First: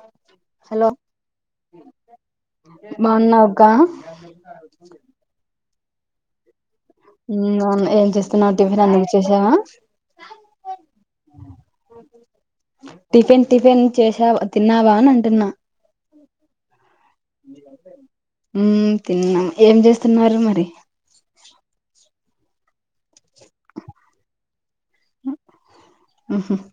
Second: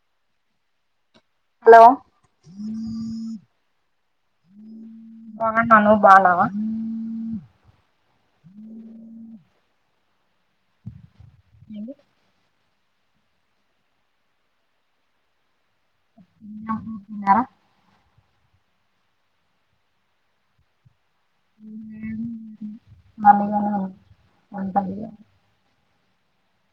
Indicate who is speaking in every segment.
Speaker 1: ఓ hello
Speaker 2: hello
Speaker 1: బాగున్నావాక్క మ
Speaker 2: బాగున్నా నువ్వు బాగున్నావా
Speaker 1: మ్మ్ బాగున్నా ఏం చేస్తున్నావ్ టిఫిన్ అందుకు చేశావా
Speaker 2: ఏంది
Speaker 1: టిఫిన్ టిఫిన్ చేశావ్ తిన్నావా అని అంటున్నా
Speaker 2: తిన్న నువ్ తిన్నావా
Speaker 1: మ్మ్ తిన్నాం ఏం చేస్తున్నారు మరి
Speaker 2: మళ్లీగానను ఉంటదిగా
Speaker 1: మ్మ్ హ్మ్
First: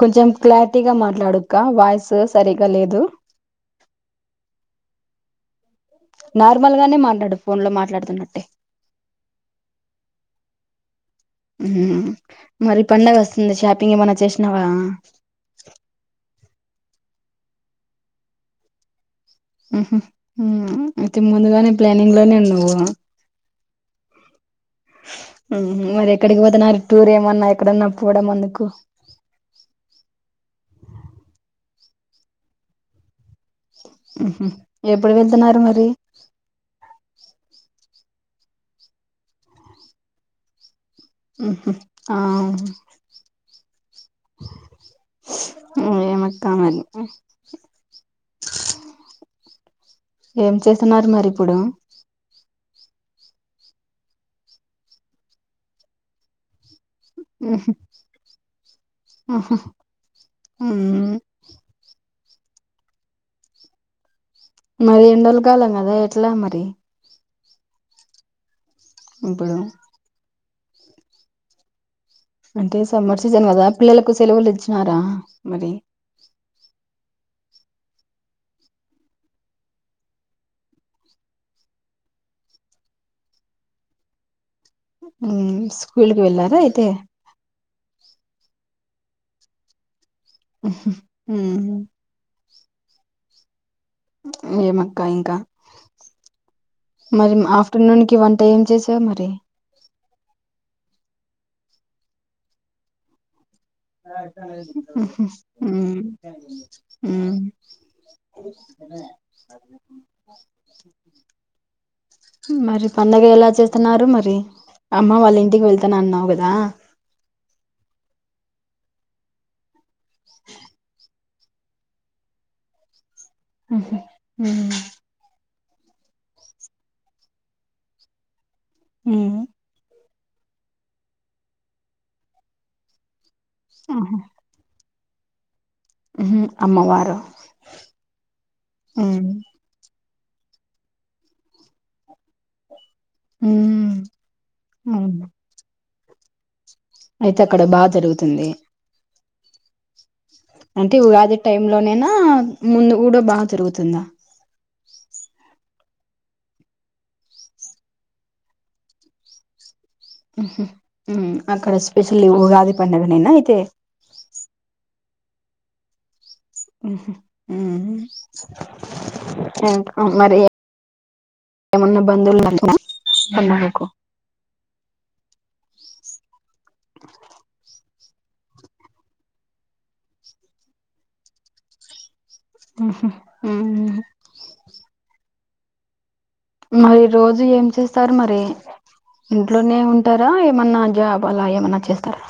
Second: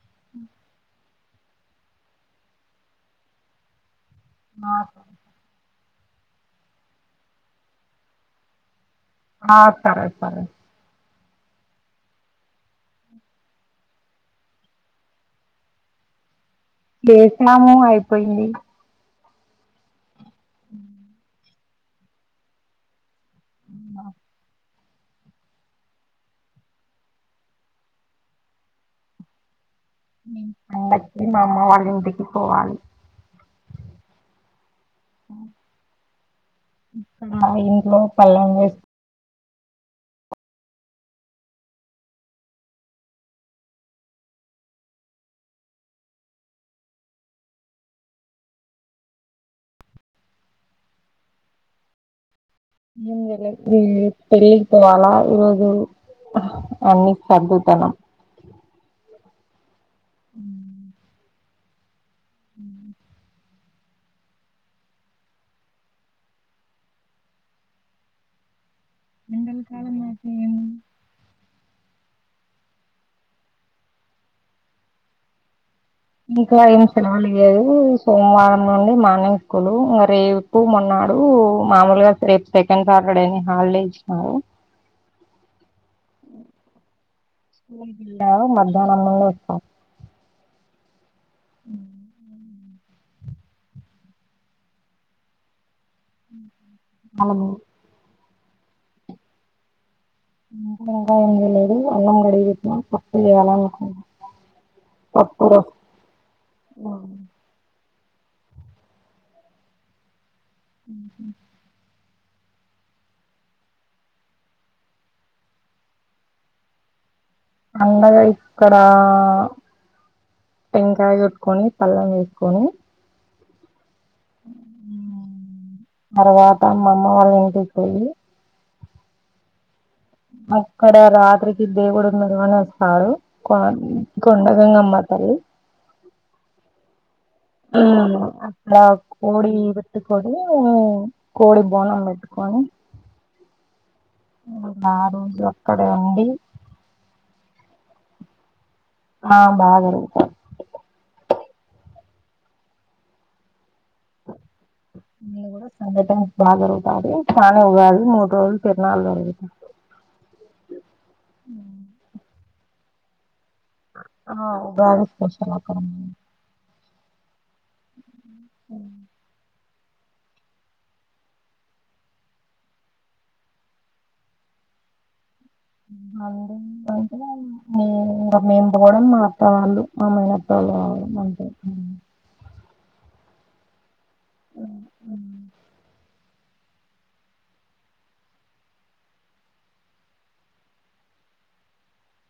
Speaker 1: కొంచెం క్లారిటీగా మా ట్లాడుక్కా వాయిస్ సరిగా లేదు
Speaker 2: ఆ సరే సరె
Speaker 1: నార్మల్ గానే మాట్లాడు ఫోన్ లో మాట్లాడుతున్నట్టే
Speaker 2: ఆ సరే సరే
Speaker 1: మ్మ్ మరి పండగ వస్తుంది షాపింగ్ ఏమన్నా చేసినవా.
Speaker 2: చేసినాము అయిపోయింది
Speaker 1: మ్ హ్మ్ మ్మ్ అయితే ముందుగానే ప్లానింగ్ లోనేే ఉన్నావ
Speaker 2: వున్నా
Speaker 1: మరి ఎక్కడికి పోతున్నారు టూర్ ఏమన్నా ఎక్కడన్నా పోవడం అందుకు.
Speaker 2: మేం పండక్కి మా అమ్మ వాళ్ళ ఇంటికి పోవాలి
Speaker 1: మ్మ్ హ్మ్ ఎప్పుడు వెళ్తున్నారు మరి
Speaker 2: పల్లెం వేస్
Speaker 1: మ్మ్ హ్మ్ ఆ ఏమక్క మరి ఏం చేస్తున్నారు మరి ఇప్పుడు.
Speaker 2: ఏంజేయల మ్మ్ పెళ్ళికి పోవాలా ఈరోజు అన్ని
Speaker 1: ఉహు
Speaker 2: సర్దుతన్నం
Speaker 1: ఆహా హ్మ్మ్
Speaker 2: మ్మ్ హ్మ్
Speaker 1: మరి ఎండల్ కాలం కదా ఎట్లా మరి ఇప్పుడు
Speaker 2: ఎండల కాలం అయితే ఏముంది
Speaker 1: అంటే సమ్మర్ సీజన్ కదా పిల్లలకు సెలవులు ఇచ్చినారా మరి
Speaker 2: ఇంకా ఏం సెలవలి ఇయలేదు సోమవారం నుండి మార్నింగ్ స్కూల్ మరి రేపూ, మొన్నాడు మామూలుగా రేపు సెకండ్ సాటర్ డే అని హాలిడే ఇచ్చినారు.
Speaker 1: మ్మ్ స్కూల్కి వెళ్లారా అయితే
Speaker 2: ఉండారు మధ్యానం నుండి ఇడుచ్చాం
Speaker 1: హ్హ్ హ్మ్ ఉమ్ ఏం అక్క ఇంకా మరి
Speaker 2: అలము
Speaker 1: ఆఫ్టర్నూన్ కి వన్ ఏం చేశావ్ మరి
Speaker 2: కాం లేదు అన్నం కడిగి పెట్టిన పప్పుల
Speaker 1: ఉమ్ ఉమ్ [unintelligible]
Speaker 2: ఉహుమ్
Speaker 1: మరి పండగ ఎలా చేస్తున్నారు మరి అమ్మ వాళ్ళ ఇంటికి వెళ్తాన అన్నావు కదా
Speaker 2: అన్నగా ఇక్కడ టెంకాయ కని పళ్లెం వేసుకొని
Speaker 1: ఆహా ఉమ్
Speaker 2: తర్వాత అమ్మమ్మ వాళ్ళ ఇంటికి పోయి
Speaker 1: ఆమ్
Speaker 2: అక్కడ రాత్రికి దేవుడు ఉన్నారు అని వస్తారు కొ
Speaker 1: ఆహా
Speaker 2: కొండ గంగామ్మా హలో
Speaker 1: ఉహు అమ్మవారు
Speaker 2: అప్పుడా
Speaker 1: ఉమ్
Speaker 2: కోడి కొడి కోడి బోండాం పెట్టు కోక్క
Speaker 1: ఉమ్ అవును
Speaker 2: [unintelligible] రండి
Speaker 1: అయితే అక్కడ బాగా జరుగుతుంది
Speaker 2: హా బాగా జరుగుతది
Speaker 1: అంటే ఉగాది టైం లోనేనా ముందు కూడా బాగా జరుగుతుందా
Speaker 2: న కూడా సంఘటన బాగా దొరుగుతది చానే ఉగాది మూడు రోజులు తిరునాలు జరుగుతది
Speaker 1: ఉమ్ అక్కడ స్పెషల్లీ ఉగాది పండుగ నేనా అయితే
Speaker 2: బ [unintelligible]
Speaker 1: ఉహుమ్ ఉమ్
Speaker 2: అ
Speaker 1: మరి ఏమన్నా బంధవులున్నార నీకు ఉన్నారు
Speaker 2: మ అంటే ఇంకా మేము పోవడం మా అత్తవాళ్ళు మా మేన అత్తల వాళ్ళు పోవడం అంతే
Speaker 1: ఉహుమ్ ఉమ్ మరి రోజు ఏం చేస్తారు మరి ఇంట్లోనే ఉంటారా ఏమన్నా జాబ్ అలా ఏమన్నా చేస్తారా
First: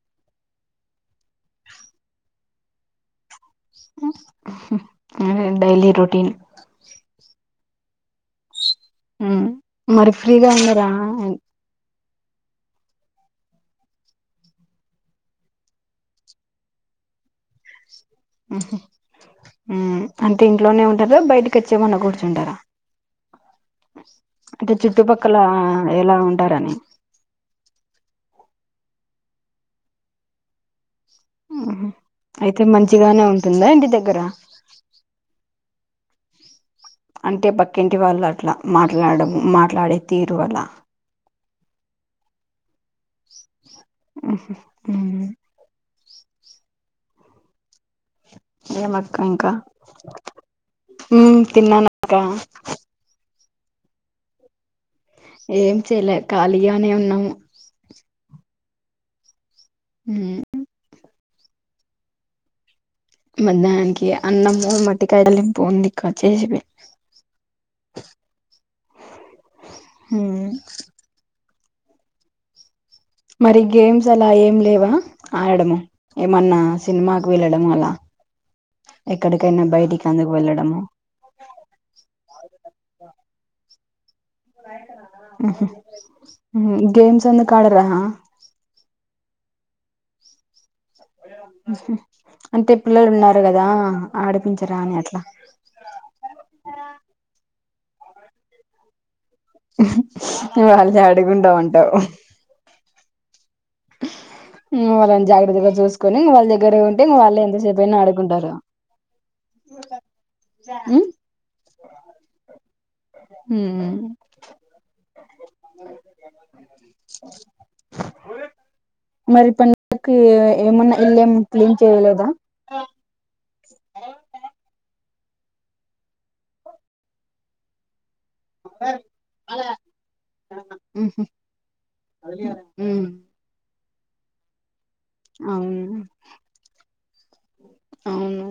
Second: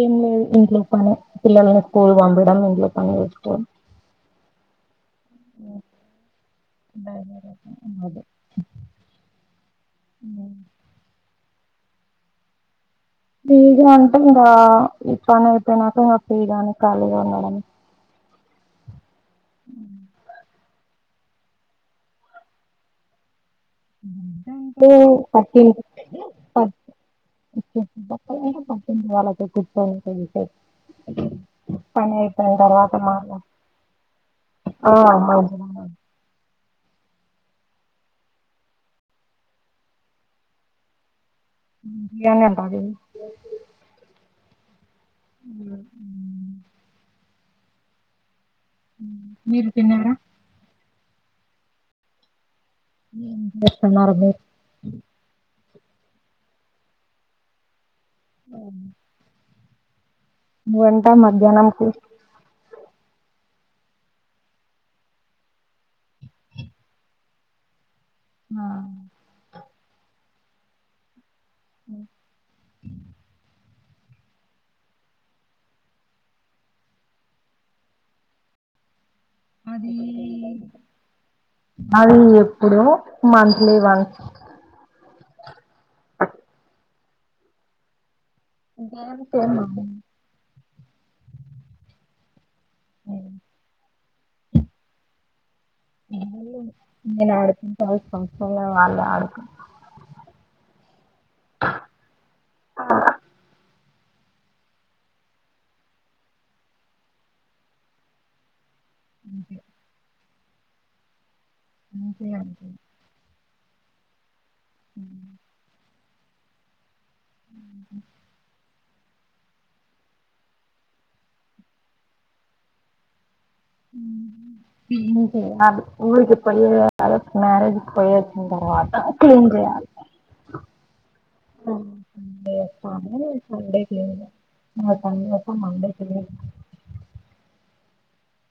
Speaker 2: ఏం లేదు ఇంట్లో పని పిల్లలని స్కూల్ పంపిడం ఇంట్లో పని చేస్తుకోడం
Speaker 1: అదే డైలీ రొటీన్
Speaker 2: అదే
Speaker 1: హు మరి ఫ్రీగా ఉన్నార ఆన్
Speaker 2: ఫ్రీగా అంటే ఇంకా ఈ పని అయిపోయినాక ఇంగ ఫ్రీగానే ఖాళీగా ఉండడం
Speaker 1: ఆహా హు అంతే ఇన్ ట్లోనే ఉంటారు బయటకచ్చేమన్నా కూర్చుంటారా అంటే
Speaker 2: హ్మ్ [unintelligible] [unintelligible]
Speaker 1: చుట్టుపక్కల ఎలా ఉంటారని
Speaker 2: పక్కింటి వాళ్ల తో
Speaker 1: మ్ హు అయితే మంచిగానే
Speaker 2: మాట్లా
Speaker 1: ఉంటుందా ఇంటి దగ్గర
Speaker 2: ఆ మంచిగానే
Speaker 1: అంటే పక్కింటి వాళ్ళు అట్లా మాట్లాడము మాట్లాడే తీరు అలా
Speaker 2: ట్లోనే ఉంటది
Speaker 1: మ్ హు మ్మ్మ్
Speaker 2: మీరు తిన్నారా
Speaker 1: హు తిన్నానక్క
Speaker 2: ఎం చేస్తున్నారు మీర్
Speaker 1: ఏం చెయలే ఖాళీగానే ఉన్నాము
Speaker 2: అవ్
Speaker 1: హుమ్
Speaker 2: వంటా మధ్యానంకి
Speaker 1: మధ్యానానికి అన్నము మట్టికాడలింపు ఉంది కడ్ చేసి పెట్
Speaker 2: ఆ
Speaker 1: హుమ్
Speaker 2: [inaudible]
Speaker 1: రి గేమ్స్ అలా ఏం లేవా ఆడడము ఏమన్నా సినిమాకు వెళ్ళడం అలా ఎక్కడికైనా
Speaker 2: అదీ
Speaker 1: బయటికి అందుకు వెళ్ళడము
Speaker 2: అది ఎప్పుడొ మంత్లీ వన్ [inaudible]
Speaker 1: మ్మ్ హు మ్ హు గేమ్స్ ఎందుకాడరా
Speaker 2: [inaudible]
Speaker 1: అంటే పిల్లలు ఉన్నారు కదా ఆడిపించరా అని అట్లా
Speaker 2: నేను ఆడిపించాల్సిన అవసరం లేదు వాళ్ళే అడ్
Speaker 1: వాళ్ళే అడ్ డుకుంమంటావు హు వాళ్ళని జాగ్రత్తగ చూసుకొని వాళ్ళ దగ్గర ఉంటే ఇగ వాల్లే ఎంతసేపైనా ఆడుకుంటారు
Speaker 2: [inaudible]
Speaker 1: మ్మ్
Speaker 2: అంతే అండి
Speaker 1: మ్మ్
Speaker 2: మ్మ్
Speaker 1: [unintelligible]
Speaker 2: [unintelligible]
Speaker 1: మరి పనికి ఏమన్న ఎల్లేముందు క్లీన్ చేయలేద
Speaker 2: హ్మ్ హు [inaudible] ఆ తర్వాత క్లీన్ జేయాలి సండే చెయ్యల ఆ టైం లోపు
Speaker 1: అవును
Speaker 2: మండే తినేస్త
Speaker 1: అవునూ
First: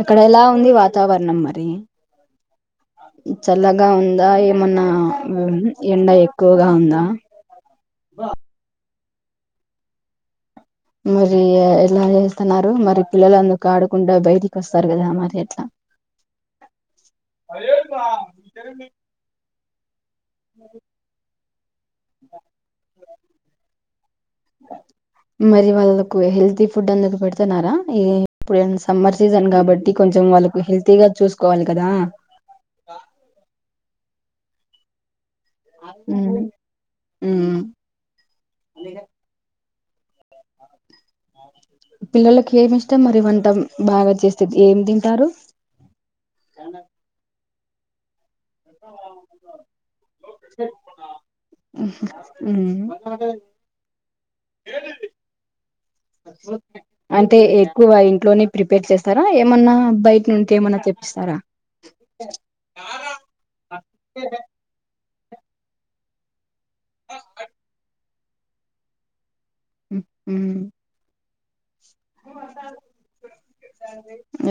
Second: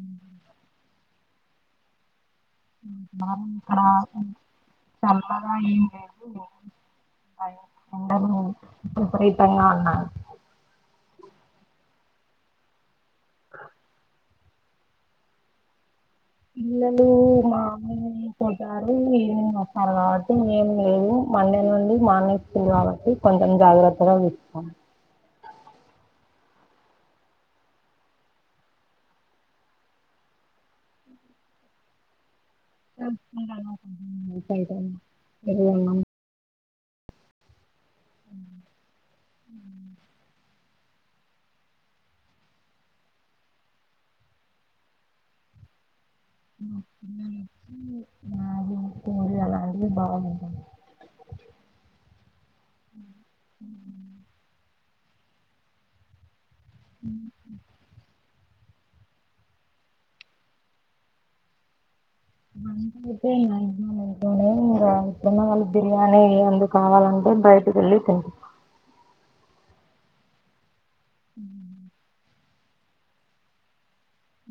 Speaker 1: అక్కడెలా ఉంది వాతావరణం నం మరి
Speaker 2: మ్మ్
Speaker 1: చల్లగా ఉందా
Speaker 2: బాగుంది
Speaker 1: ఏమన్నా
Speaker 2: [unintelligible] చల్లగా ఏం
Speaker 1: ఎండ
Speaker 2: లేదు
Speaker 1: ఎక్కువగా ఉందా
Speaker 2: ఎండగా ఉంది విపరీతంగా ఉన్నాద్
Speaker 1: మరీ ఎలా జేస్తన్నారు మరి పిల్లలందు కాడకుండా బయటికి కొస్తారు కదా మరి ఎట్ల
Speaker 2: పిల్లలు మార్నింగ్ పోతారు ఈవినింగ్ వస్ ఆ మేము లేము మండే నుండి మా అనైకి తెల్వబట్టి కొంచెం జాగ్రత్తగా చూసుకోవ్
Speaker 1: పూ హెల్తీ ఫుడ్ అందుకు పెడుతున్నారా? ఈ ఇప్పుడు సమ్మర్ సీజన్ కాబట్టి కొంచెం వాళ్ళకు హెల్తీగా చూసుకోవాలి కదా. !
Speaker 2: చెప్కుంటణం మ్మ్ ఇన్కైటం
Speaker 1: మ్మ్ ఉ
Speaker 2: ఉ
Speaker 1: పిల్లలకి ఏమి ఇష్టం మరి వంటాం బాగా చేస్తేది. ఏం తింటారు?
Speaker 2: ఊ
Speaker 1: ఉహ్
Speaker 2: బాగుంటాయి
Speaker 1: హు మ్మ్ [unintelligible] అంటే ఏ ఎక్కువ ఇంట్లోనే ప్రిపేర్ చేస్తారా? ఏమన్నా బయట్నుంచి ఏమన్నా తెప్పిస్తారా?
Speaker 2: మంత్ అయిపోయిందా [unintelligible] మొన్న వాళ్లు బిర్యానీ ఏయ్ అందూ కావాలంటే బయటికేళ్ళి తింట్
Speaker 1: ఉహ్ హు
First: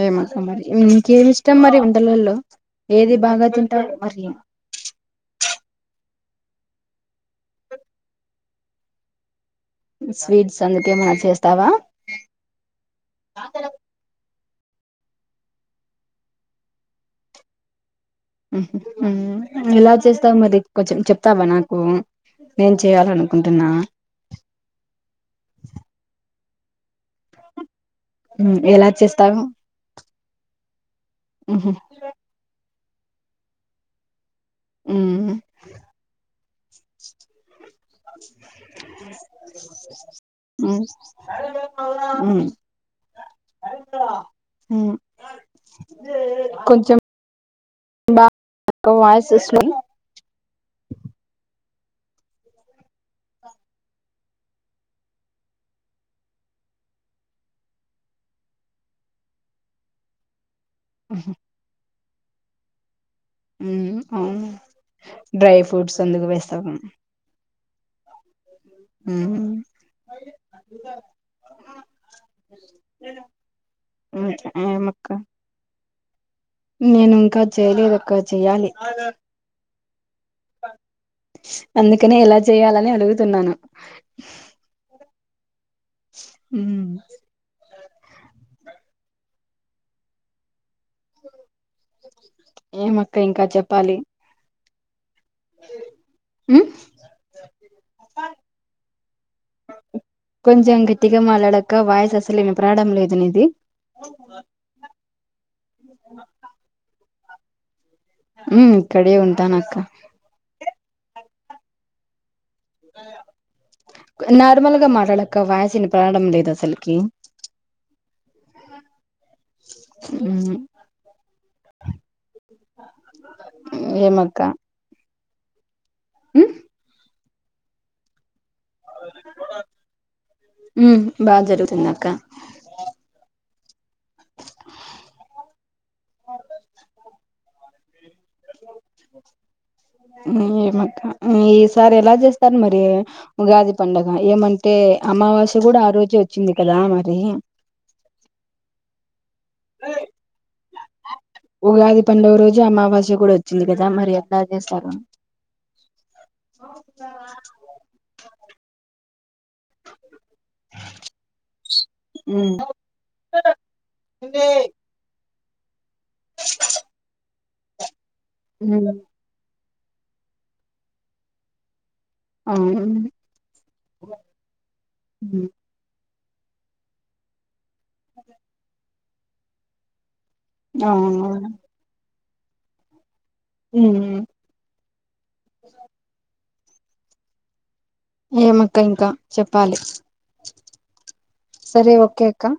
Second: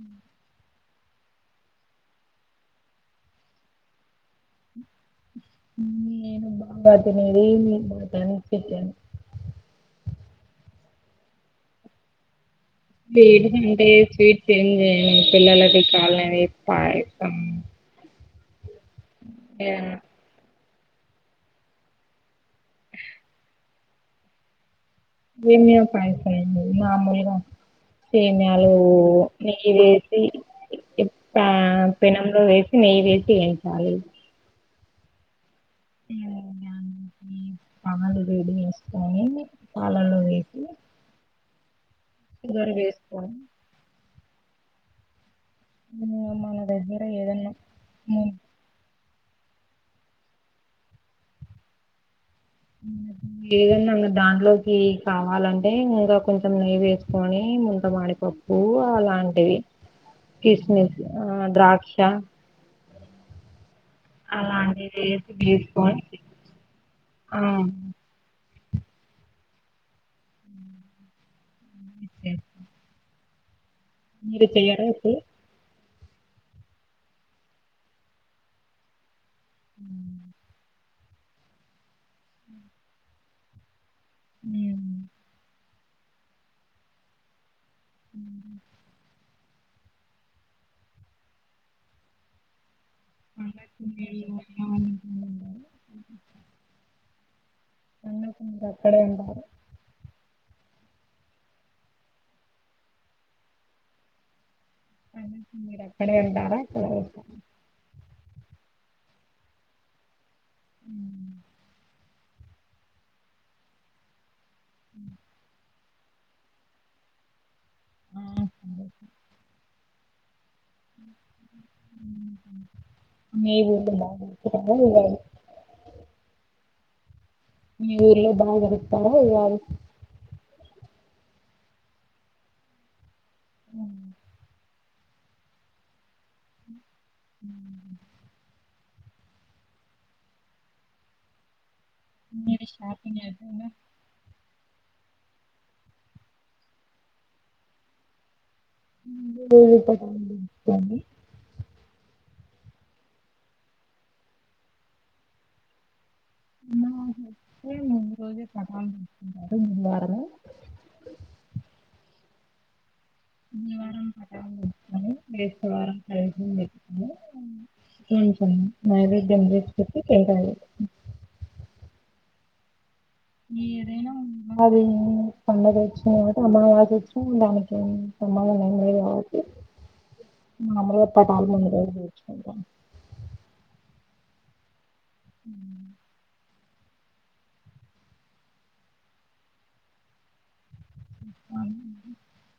Speaker 1: ఏ మా సమ్మరీ మ్మ్ ఎ ఇష్టం మరి ఉంటల వాలో ఏది బాగా తింటావు మరి
Speaker 2: నేను బాతమెళ్ళి బాతాని తెచ్చాను.
Speaker 1: స్వీట్స్ అందుకేమన్న చేస్తావా?
Speaker 2: వేడిగుంటే స్వీట్ చేంజ్ అయ్యీ పిలలకి కాలది పాయసం
Speaker 1: ఉహ్ మ్మ్
Speaker 2: ఏదన్నా
Speaker 1: ఎలా చేస్తావ్ మరి? కొంచెం చెప్తావా నాకు. నేను చెయాల అనుకుంటున్నా
Speaker 2: ఏం జయం పాయసమైంది మామూల్గా సేమీయాలు
Speaker 1: ఎలా చేస్తావు
Speaker 2: నెయ్యి వేసి ఎప్ ప పెనంలో వేస్ న వేతి అ చాల [unintelligible]
Speaker 1: మ్మ్
Speaker 2: ఏ [unintelligible] పాలు వేడి చేసుకొని పాలలు వేసి షుగర్ వేసుకొని
Speaker 1: హ్మ్
Speaker 2: మ్మ్ మన దగ్గర ఏదన్నా
Speaker 1: చూసినం
Speaker 2: ఏదన్న ఇంగ దాంట్లోకి కావాలంటే ఇంకా కొంచెం నెయ్యి వేసుకొని ముంత మాడిపప్పు అలాంటివి కిస్మిస్ ఆ ద్రాక్ష
Speaker 1: అవును
Speaker 2: అలాంటి ఏది
Speaker 1: డ్రై
Speaker 2: చేసి
Speaker 1: ఫ్రూట్స్
Speaker 2: కొని
Speaker 1: అందుకు వేస్తాము
Speaker 2: ఆ
Speaker 1: మ్మ్ హు
Speaker 2: [unintelligible]
Speaker 1: [inaudible]
Speaker 2: మీరు చెయ్యరా
Speaker 1: ఏమక్క
Speaker 2: ఎప్పుడూ
Speaker 1: నేను ఇంకా చేయలేదు అక్క చెయాలి
Speaker 2: మ్మ్
Speaker 1: అందుకనే ఎలా చేయాలని అడుగుతున్నాను
Speaker 2: ఉమ్.
Speaker 1: ఉమ్
Speaker 2: అ
Speaker 1: ఏమక్క ఇంకా చెప్పాలి
Speaker 2: అవును
Speaker 1: హమ్
Speaker 2: అంగ అక్కడే ఉంటారు
Speaker 1: కొంచెం గట్టిగా మాట్లాడక్క వాయిస్ అసలు వినపడడం లేదు నీది
Speaker 2: అ మీరక్కడే ఉంటారా
Speaker 1: ఉ ఇక్కడే ఉంటాను అక్క
Speaker 2: ఉమ్
Speaker 1: [unintelligible] నార్మల్ గా మాట్లాడక్క వాయిస్ పడడం లేదు అసలకి
Speaker 2: ఆ
Speaker 1: ఆ ఉమ్
Speaker 2: నఊ మా
Speaker 1: ఏమక్క
Speaker 2: ఉ
Speaker 1: ఉమ్
Speaker 2: ఊలో అరుతాారు [unintelligible]
Speaker 1: ఉమ్ బాగా జరుగుతుంది అక్క
Speaker 2: ఉ ఉ
Speaker 1: ఏమక్క సారి ఎలా చేస్తారు
Speaker 2: మీది
Speaker 1: మరి
Speaker 2: షాపింగ్ అయిపోయిందా
Speaker 1: ఉగాది పండగ ఏమంటే అంటే అమావాస్య కూడా ఆ రోజే వచ్చింది కదా మరి
Speaker 2: పోవే పో
Speaker 1: ఉగాది పండుగ రోజు అమావాస్య కూడా వచ్చింది కదా మరి అంత చేస్తారు
Speaker 2: నా మ రోజే కట్టా అతని ద్వారా
Speaker 1: ఉ
Speaker 2: ని వారం కట్టా ఎతవార అ ఏ
Speaker 1: ఉమ్
Speaker 2: నైవేద్యం చెపితే ఇంటెల్
Speaker 1: ఆ
Speaker 2: ఏ ఏదైన ఆది
Speaker 1: ఉమ్
Speaker 2: పన్నద [inaudible] [inaudible] [inaudible]
Speaker 1: అవును
Speaker 2: చేద్దాం
Speaker 1: హ్మ్
Speaker 2: హ్మ్
Speaker 1: ఏమక్క ఇంక చెప్పాలి సరే ఓకే అక్క